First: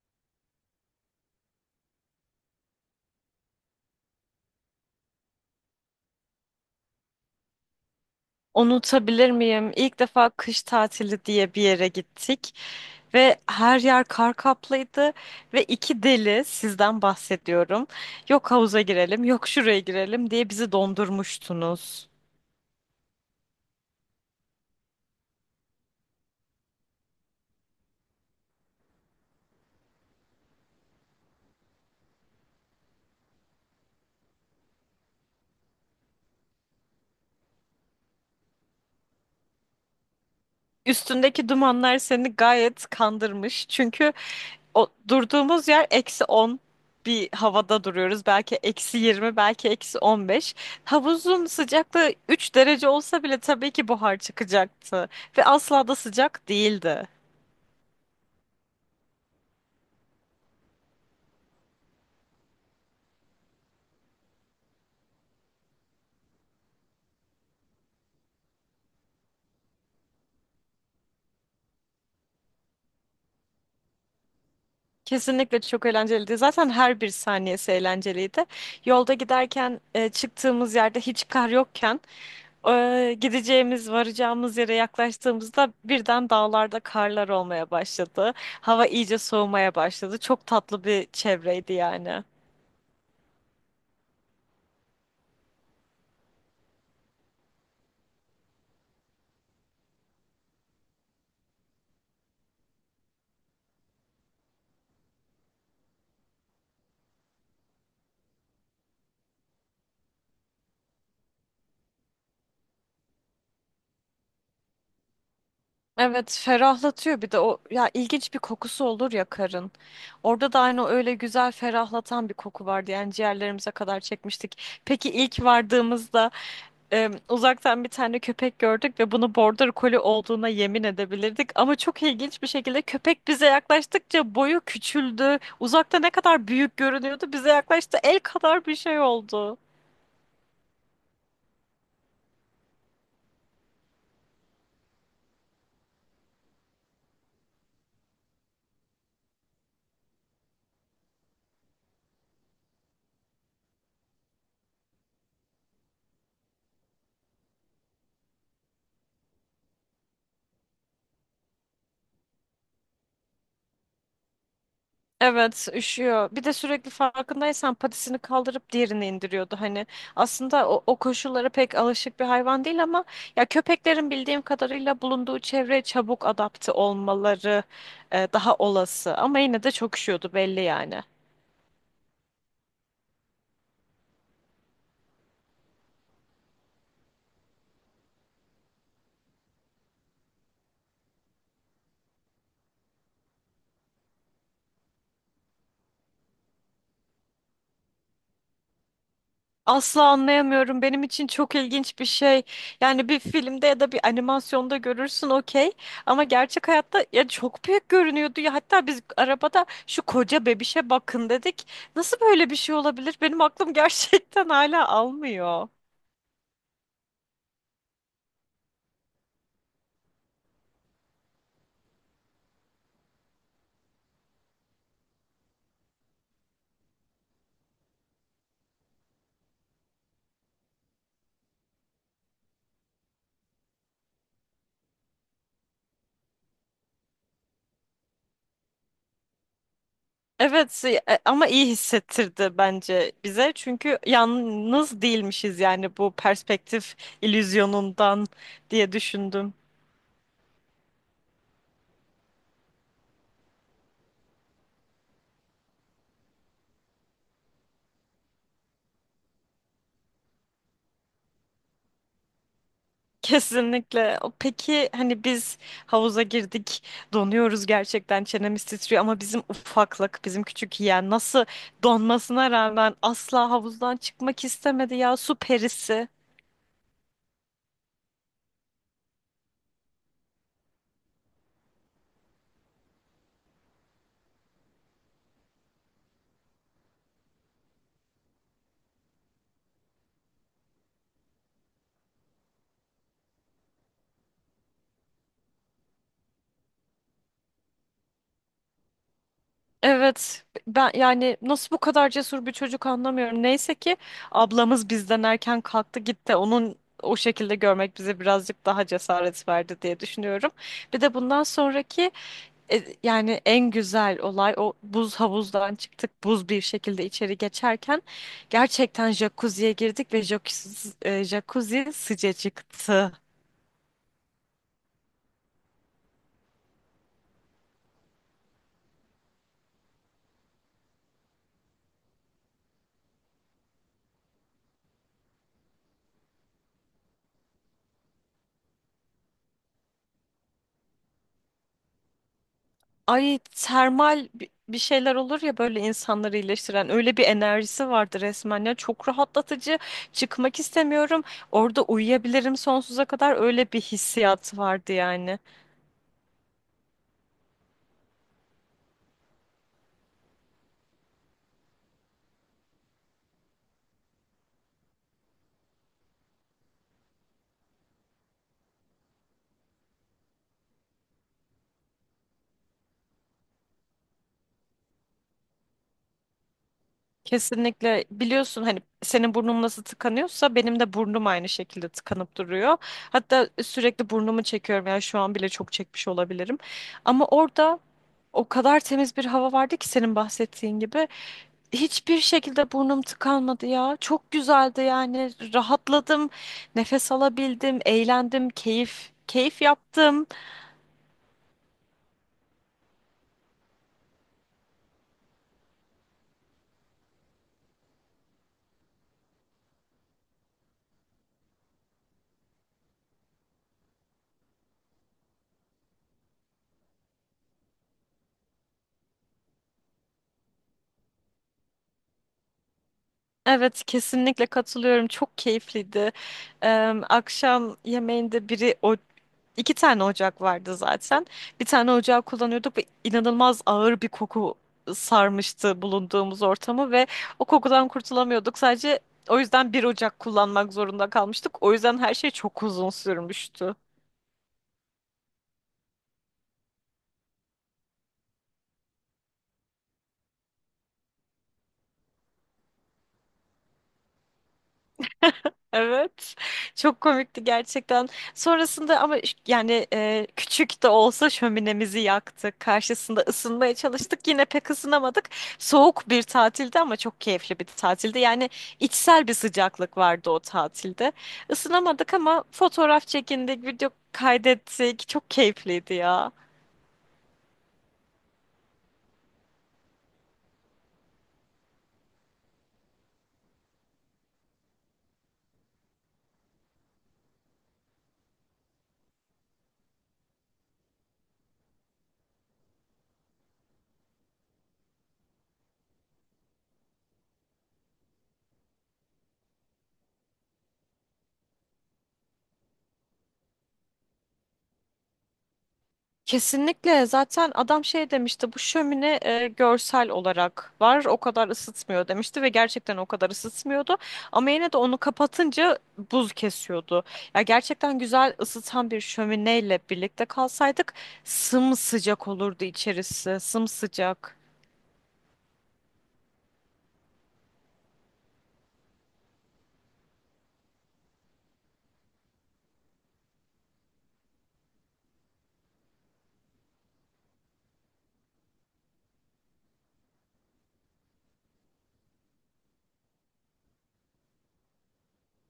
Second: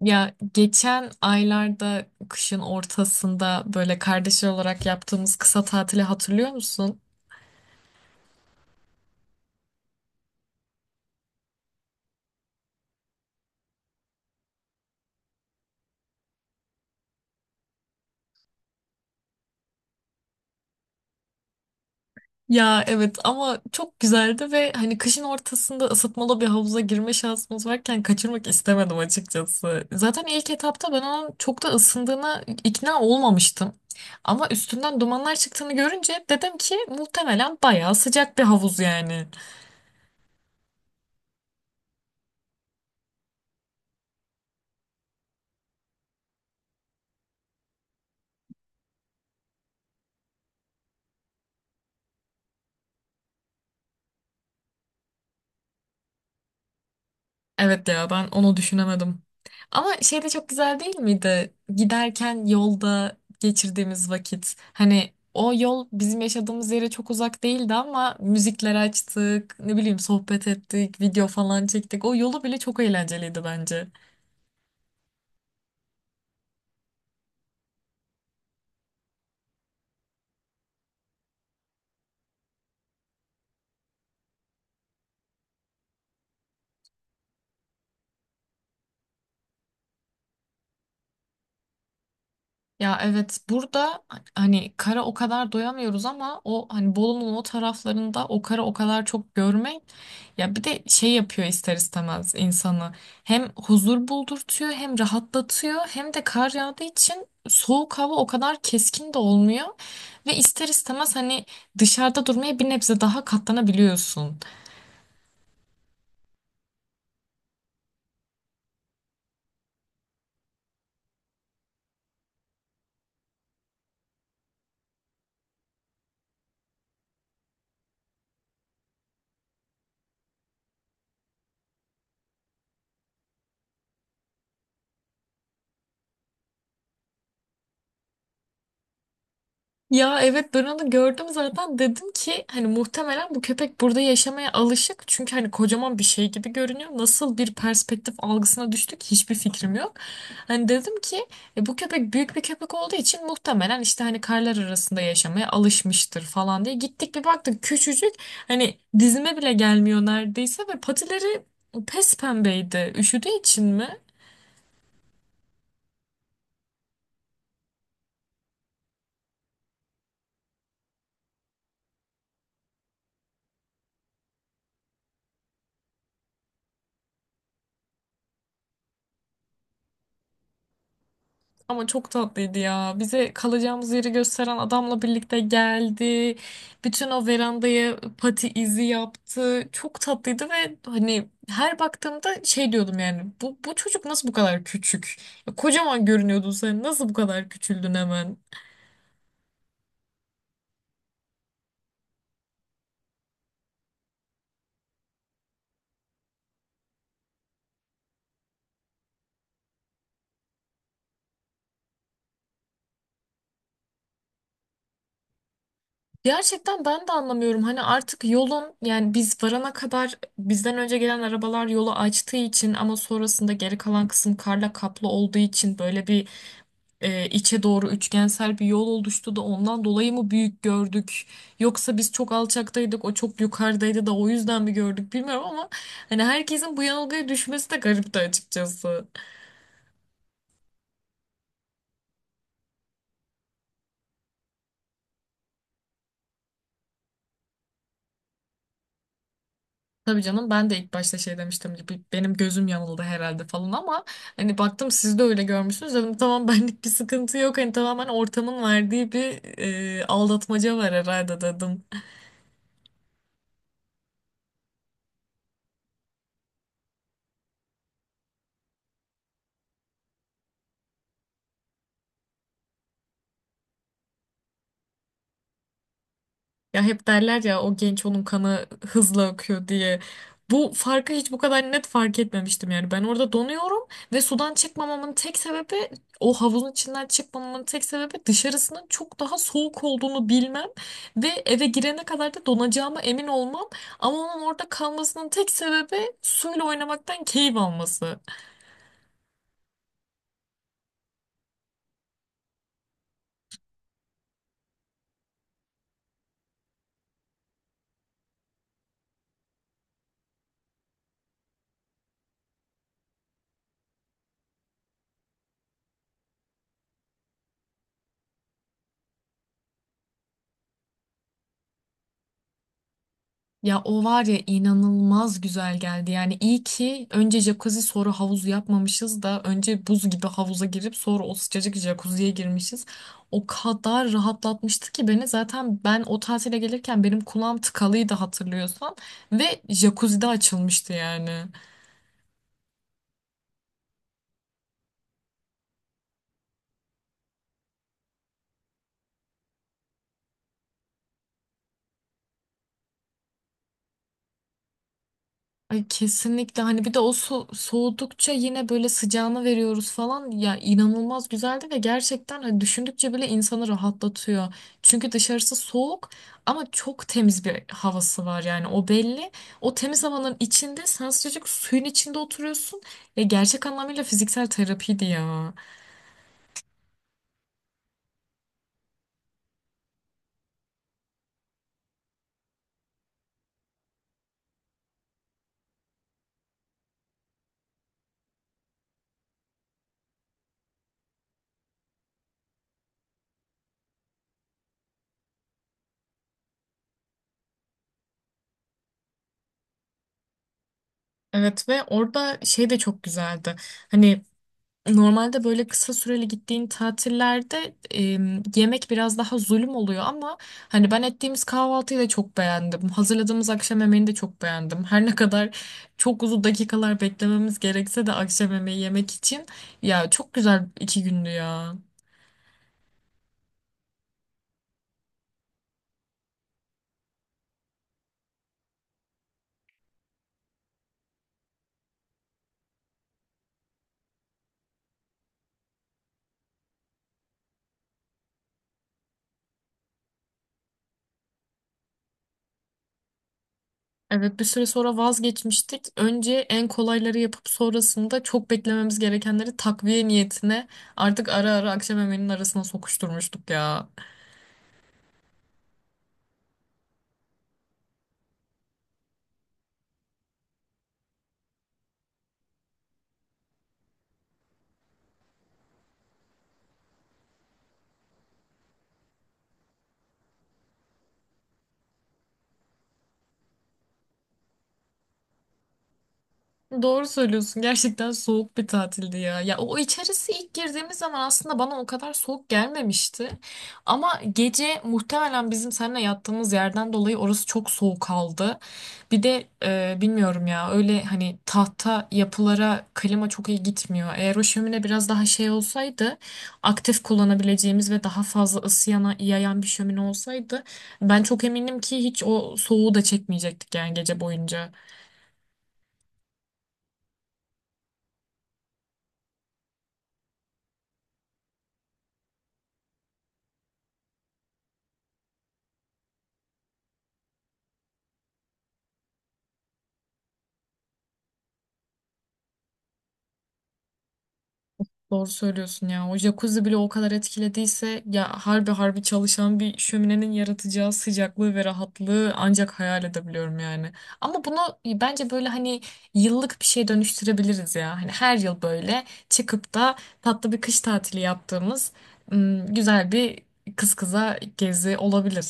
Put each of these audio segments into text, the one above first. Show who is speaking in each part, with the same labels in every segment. Speaker 1: Ya geçen aylarda kışın ortasında böyle kardeşler olarak yaptığımız kısa tatili hatırlıyor musun?
Speaker 2: Unutabilir miyim? İlk defa kış tatili diye bir yere gittik ve her yer kar kaplıydı ve iki deli sizden bahsediyorum. Yok havuza girelim, yok şuraya girelim diye bizi dondurmuştunuz.
Speaker 1: Ya evet ama çok güzeldi ve hani kışın ortasında ısıtmalı bir havuza girme şansımız varken kaçırmak istemedim açıkçası. Zaten ilk etapta ben onun çok da ısındığına ikna olmamıştım. Ama üstünden dumanlar çıktığını görünce dedim ki muhtemelen bayağı sıcak bir havuz yani.
Speaker 2: Üstündeki dumanlar seni gayet kandırmış. Çünkü o durduğumuz yer -11 havada duruyoruz. Belki -20, belki -15. Havuzun sıcaklığı 3 derece olsa bile tabii ki buhar çıkacaktı. Ve asla da sıcak değildi.
Speaker 1: Evet ya ben onu düşünemedim. Ama şey de çok güzel değil miydi? Giderken yolda geçirdiğimiz vakit. Hani o yol bizim yaşadığımız yere çok uzak değildi ama müzikler açtık, ne bileyim sohbet ettik, video falan çektik. O yolu bile çok eğlenceliydi bence.
Speaker 2: Kesinlikle çok eğlenceliydi. Zaten her bir saniyesi eğlenceliydi. Yolda giderken çıktığımız yerde hiç kar yokken gideceğimiz, varacağımız yere yaklaştığımızda birden dağlarda karlar olmaya başladı. Hava iyice soğumaya başladı. Çok tatlı bir çevreydi yani.
Speaker 1: Ya evet burada hani kara o kadar doyamıyoruz ama o hani Bolu'nun o taraflarında o kara o kadar çok görmek, ya bir de şey yapıyor ister istemez insanı, hem huzur buldurtuyor hem rahatlatıyor hem de kar yağdığı için soğuk hava o kadar keskin de olmuyor ve ister istemez hani dışarıda durmaya bir nebze daha katlanabiliyorsun.
Speaker 2: Evet, ferahlatıyor bir de o ya, ilginç bir kokusu olur ya karın. Orada da aynı öyle güzel ferahlatan bir koku vardı. Yani ciğerlerimize kadar çekmiştik. Peki ilk vardığımızda uzaktan bir tane köpek gördük ve bunu border collie olduğuna yemin edebilirdik. Ama çok ilginç bir şekilde köpek bize yaklaştıkça boyu küçüldü. Uzakta ne kadar büyük görünüyordu, bize yaklaştı el kadar bir şey oldu.
Speaker 1: Ya evet ben onu gördüm zaten dedim ki hani muhtemelen bu köpek burada yaşamaya alışık çünkü hani kocaman bir şey gibi görünüyor. Nasıl bir perspektif algısına düştük hiçbir fikrim yok. Hani dedim ki "E, bu köpek büyük bir köpek olduğu için muhtemelen işte hani karlar arasında yaşamaya alışmıştır falan" diye gittik bir baktık küçücük, hani dizime bile gelmiyor neredeyse ve patileri pes pembeydi. Üşüdüğü için mi?
Speaker 2: Evet, üşüyor. Bir de sürekli farkındaysan patisini kaldırıp diğerini indiriyordu. Hani aslında o koşullara pek alışık bir hayvan değil, ama ya köpeklerin bildiğim kadarıyla bulunduğu çevreye çabuk adapte olmaları daha olası. Ama yine de çok üşüyordu belli yani.
Speaker 1: Ama çok tatlıydı ya. Bize kalacağımız yeri gösteren adamla birlikte geldi. Bütün o verandaya pati izi yaptı. Çok tatlıydı ve hani her baktığımda şey diyordum yani. Bu çocuk nasıl bu kadar küçük? Ya kocaman görünüyordun sen. Nasıl bu kadar küçüldün hemen?
Speaker 2: Asla anlayamıyorum. Benim için çok ilginç bir şey. Yani bir filmde ya da bir animasyonda görürsün, okey. Ama gerçek hayatta ya çok büyük görünüyordu ya. Hatta biz arabada şu koca bebişe bakın dedik. Nasıl böyle bir şey olabilir? Benim aklım gerçekten hala almıyor.
Speaker 1: Gerçekten ben de anlamıyorum. Hani artık yolun yani biz varana kadar bizden önce gelen arabalar yolu açtığı için ama sonrasında geri kalan kısım karla kaplı olduğu için böyle bir, içe doğru üçgensel bir yol oluştu da ondan dolayı mı büyük gördük? Yoksa biz çok alçaktaydık, o çok yukarıdaydı da o yüzden mi gördük bilmiyorum ama hani herkesin bu yanılgıya düşmesi de garipti açıkçası.
Speaker 2: Ama iyi hissettirdi bence bize. Çünkü yalnız değilmişiz yani, bu perspektif illüzyonundan diye düşündüm.
Speaker 1: Tabii canım ben de ilk başta şey demiştim gibi benim gözüm yanıldı herhalde falan ama hani baktım siz de öyle görmüşsünüz dedim tamam benlik bir sıkıntı yok, hani tamamen ortamın verdiği bir aldatmaca var herhalde dedim.
Speaker 2: Kesinlikle. Peki hani biz havuza girdik, donuyoruz gerçekten, çenemiz titriyor, ama bizim ufaklık, bizim küçük yeğen nasıl donmasına rağmen asla havuzdan çıkmak istemedi ya, su perisi.
Speaker 1: Ya hep derler ya o genç onun kanı hızla akıyor diye. Bu farkı hiç bu kadar net fark etmemiştim yani. Ben orada donuyorum ve sudan çıkmamamın tek sebebi, o havuzun içinden çıkmamamın tek sebebi dışarısının çok daha soğuk olduğunu bilmem ve eve girene kadar da donacağıma emin olmam. Ama onun orada kalmasının tek sebebi suyla oynamaktan keyif alması.
Speaker 2: Evet, ben yani nasıl bu kadar cesur bir çocuk anlamıyorum. Neyse ki ablamız bizden erken kalktı gitti. Onun o şekilde görmek bize birazcık daha cesaret verdi diye düşünüyorum. Bir de bundan sonraki, yani en güzel olay, o buz havuzdan çıktık buz bir şekilde içeri geçerken gerçekten jacuzziye girdik ve jacuzzi sıcacıktı.
Speaker 1: Ya o var ya inanılmaz güzel geldi. Yani iyi ki önce jacuzzi sonra havuz yapmamışız da önce buz gibi havuza girip sonra o sıcacık jacuzziye girmişiz. O kadar rahatlatmıştı ki beni, zaten ben o tatile gelirken benim kulağım tıkalıydı hatırlıyorsan, ve jacuzzi de açılmıştı yani.
Speaker 2: Ay, termal bir şeyler olur ya böyle, insanları iyileştiren öyle bir enerjisi vardı resmen ya, çok rahatlatıcı, çıkmak istemiyorum, orada uyuyabilirim sonsuza kadar, öyle bir hissiyat vardı yani.
Speaker 1: Ay kesinlikle, hani bir de o soğudukça yine böyle sıcağını veriyoruz falan, ya inanılmaz güzeldi ve gerçekten hani düşündükçe bile insanı rahatlatıyor. Çünkü dışarısı soğuk ama çok temiz bir havası var yani o belli. O temiz havanın içinde sen sıcacık suyun içinde oturuyorsun. Ya gerçek anlamıyla fiziksel terapiydi ya.
Speaker 2: Kesinlikle biliyorsun hani, senin burnun nasıl tıkanıyorsa benim de burnum aynı şekilde tıkanıp duruyor. Hatta sürekli burnumu çekiyorum, yani şu an bile çok çekmiş olabilirim. Ama orada o kadar temiz bir hava vardı ki, senin bahsettiğin gibi. Hiçbir şekilde burnum tıkanmadı ya. Çok güzeldi yani, rahatladım, nefes alabildim, eğlendim, keyif keyif yaptım.
Speaker 1: Evet ve orada şey de çok güzeldi. Hani normalde böyle kısa süreli gittiğin tatillerde yemek biraz daha zulüm oluyor ama hani ben ettiğimiz kahvaltıyı da çok beğendim. Hazırladığımız akşam yemeğini de çok beğendim. Her ne kadar çok uzun dakikalar beklememiz gerekse de akşam yemeği yemek için, ya çok güzel iki gündü ya.
Speaker 2: Evet, kesinlikle katılıyorum. Çok keyifliydi. Akşam yemeğinde biri o İki tane ocak vardı zaten. Bir tane ocağı kullanıyorduk ve inanılmaz ağır bir koku sarmıştı bulunduğumuz ortamı ve o kokudan kurtulamıyorduk. Sadece o yüzden bir ocak kullanmak zorunda kalmıştık. O yüzden her şey çok uzun sürmüştü.
Speaker 1: Evet bir süre sonra vazgeçmiştik. Önce en kolayları yapıp sonrasında çok beklememiz gerekenleri takviye niyetine artık ara ara akşam yemeğinin arasına sokuşturmuştuk ya.
Speaker 2: Evet. Çok komikti gerçekten. Sonrasında ama yani, küçük de olsa şöminemizi yaktık. Karşısında ısınmaya çalıştık. Yine pek ısınamadık. Soğuk bir tatildi ama çok keyifli bir tatildi. Yani içsel bir sıcaklık vardı o tatilde. Isınamadık ama fotoğraf çekindik, video kaydettik. Çok keyifliydi ya.
Speaker 1: Doğru söylüyorsun. Gerçekten soğuk bir tatildi ya. Ya o içerisi ilk girdiğimiz zaman aslında bana o kadar soğuk gelmemişti. Ama gece muhtemelen bizim seninle yattığımız yerden dolayı orası çok soğuk kaldı. Bir de bilmiyorum ya, öyle hani tahta yapılara klima çok iyi gitmiyor. Eğer o şömine biraz daha şey olsaydı, aktif kullanabileceğimiz ve daha fazla ısı yayan bir şömine olsaydı, ben çok eminim ki hiç o soğuğu da çekmeyecektik yani gece boyunca.
Speaker 2: Kesinlikle, zaten adam şey demişti, bu şömine görsel olarak var, o kadar ısıtmıyor demişti ve gerçekten o kadar ısıtmıyordu, ama yine de onu kapatınca buz kesiyordu. Ya gerçekten güzel ısıtan bir şömineyle birlikte kalsaydık sımsıcak olurdu içerisi, sımsıcak.
Speaker 1: Doğru söylüyorsun ya. O jacuzzi bile o kadar etkilediyse, ya harbi harbi çalışan bir şöminenin yaratacağı sıcaklığı ve rahatlığı ancak hayal edebiliyorum yani. Ama bunu bence böyle hani yıllık bir şey dönüştürebiliriz ya. Hani her yıl böyle çıkıp da tatlı bir kış tatili yaptığımız güzel bir kız kıza gezi olabilir.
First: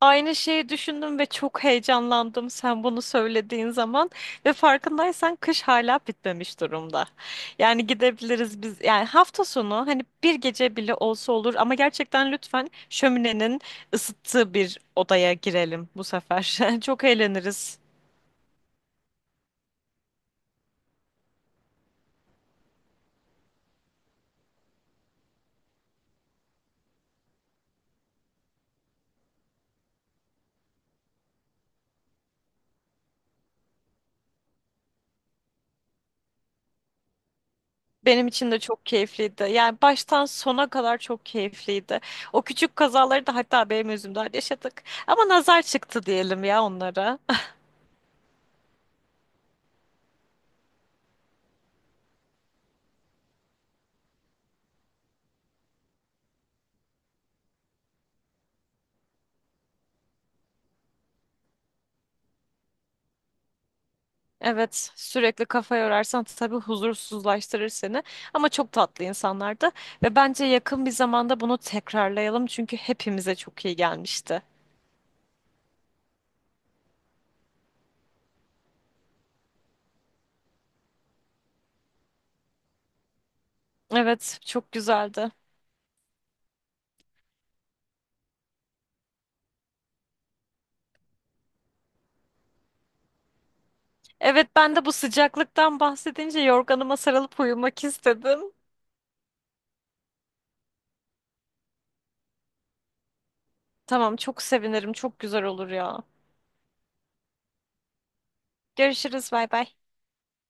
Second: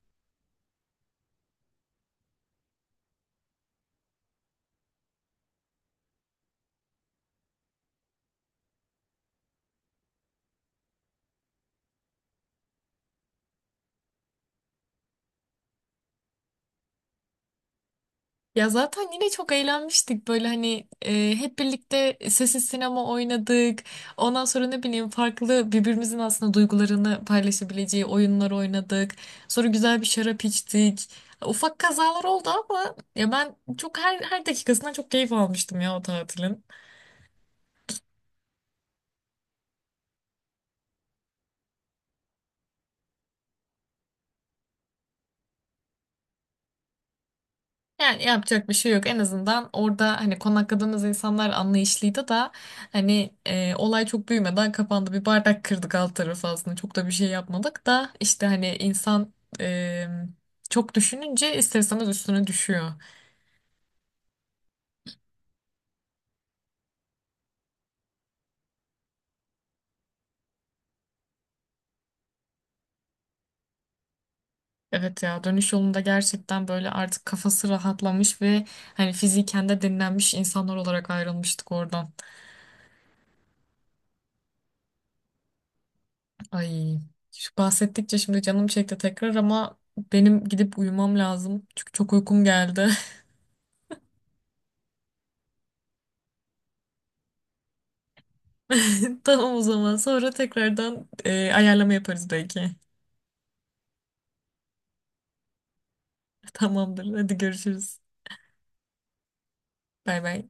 Speaker 2: Aynı şeyi düşündüm ve çok heyecanlandım sen bunu söylediğin zaman ve farkındaysan kış hala bitmemiş durumda. Yani gidebiliriz biz yani, hafta sonu hani bir gece bile olsa olur, ama gerçekten lütfen şöminenin ısıttığı bir odaya girelim bu sefer. Çok eğleniriz.
Speaker 1: Ya zaten yine çok eğlenmiştik böyle, hani hep birlikte sessiz sinema oynadık. Ondan sonra ne bileyim farklı birbirimizin aslında duygularını paylaşabileceği oyunlar oynadık. Sonra güzel bir şarap içtik. Ufak kazalar oldu ama ya ben çok, her dakikasından çok keyif almıştım ya o tatilin.
Speaker 2: Benim için de çok keyifliydi. Yani baştan sona kadar çok keyifliydi. O küçük kazaları da hatta benim yüzümden yaşadık. Ama nazar çıktı diyelim ya onlara.
Speaker 1: Yani yapacak bir şey yok. En azından orada hani konakladığımız insanlar anlayışlıydı da hani olay çok büyümeden kapandı. Bir bardak kırdık alt tarafı aslında. Çok da bir şey yapmadık da işte hani insan e, çok düşününce ister istemez üstüne düşüyor.
Speaker 2: Evet, sürekli kafa yorarsan tabii huzursuzlaştırır seni. Ama çok tatlı insanlardı ve bence yakın bir zamanda bunu tekrarlayalım, çünkü hepimize çok iyi gelmişti.
Speaker 1: Evet ya dönüş yolunda gerçekten böyle artık kafası rahatlamış ve hani fiziken de dinlenmiş insanlar olarak ayrılmıştık oradan.
Speaker 2: Evet, çok güzeldi.
Speaker 1: Ay şu bahsettikçe şimdi canım çekti tekrar ama benim gidip uyumam lazım. Çünkü çok uykum geldi.
Speaker 2: Evet, ben de bu sıcaklıktan bahsedince yorganıma sarılıp uyumak istedim.
Speaker 1: Tamam o zaman. Sonra tekrardan ayarlama yaparız belki.
Speaker 2: Tamam, çok sevinirim. Çok güzel olur ya.
Speaker 1: Tamamdır. Hadi görüşürüz.
Speaker 2: Görüşürüz, bay bay.
Speaker 1: Bay bay.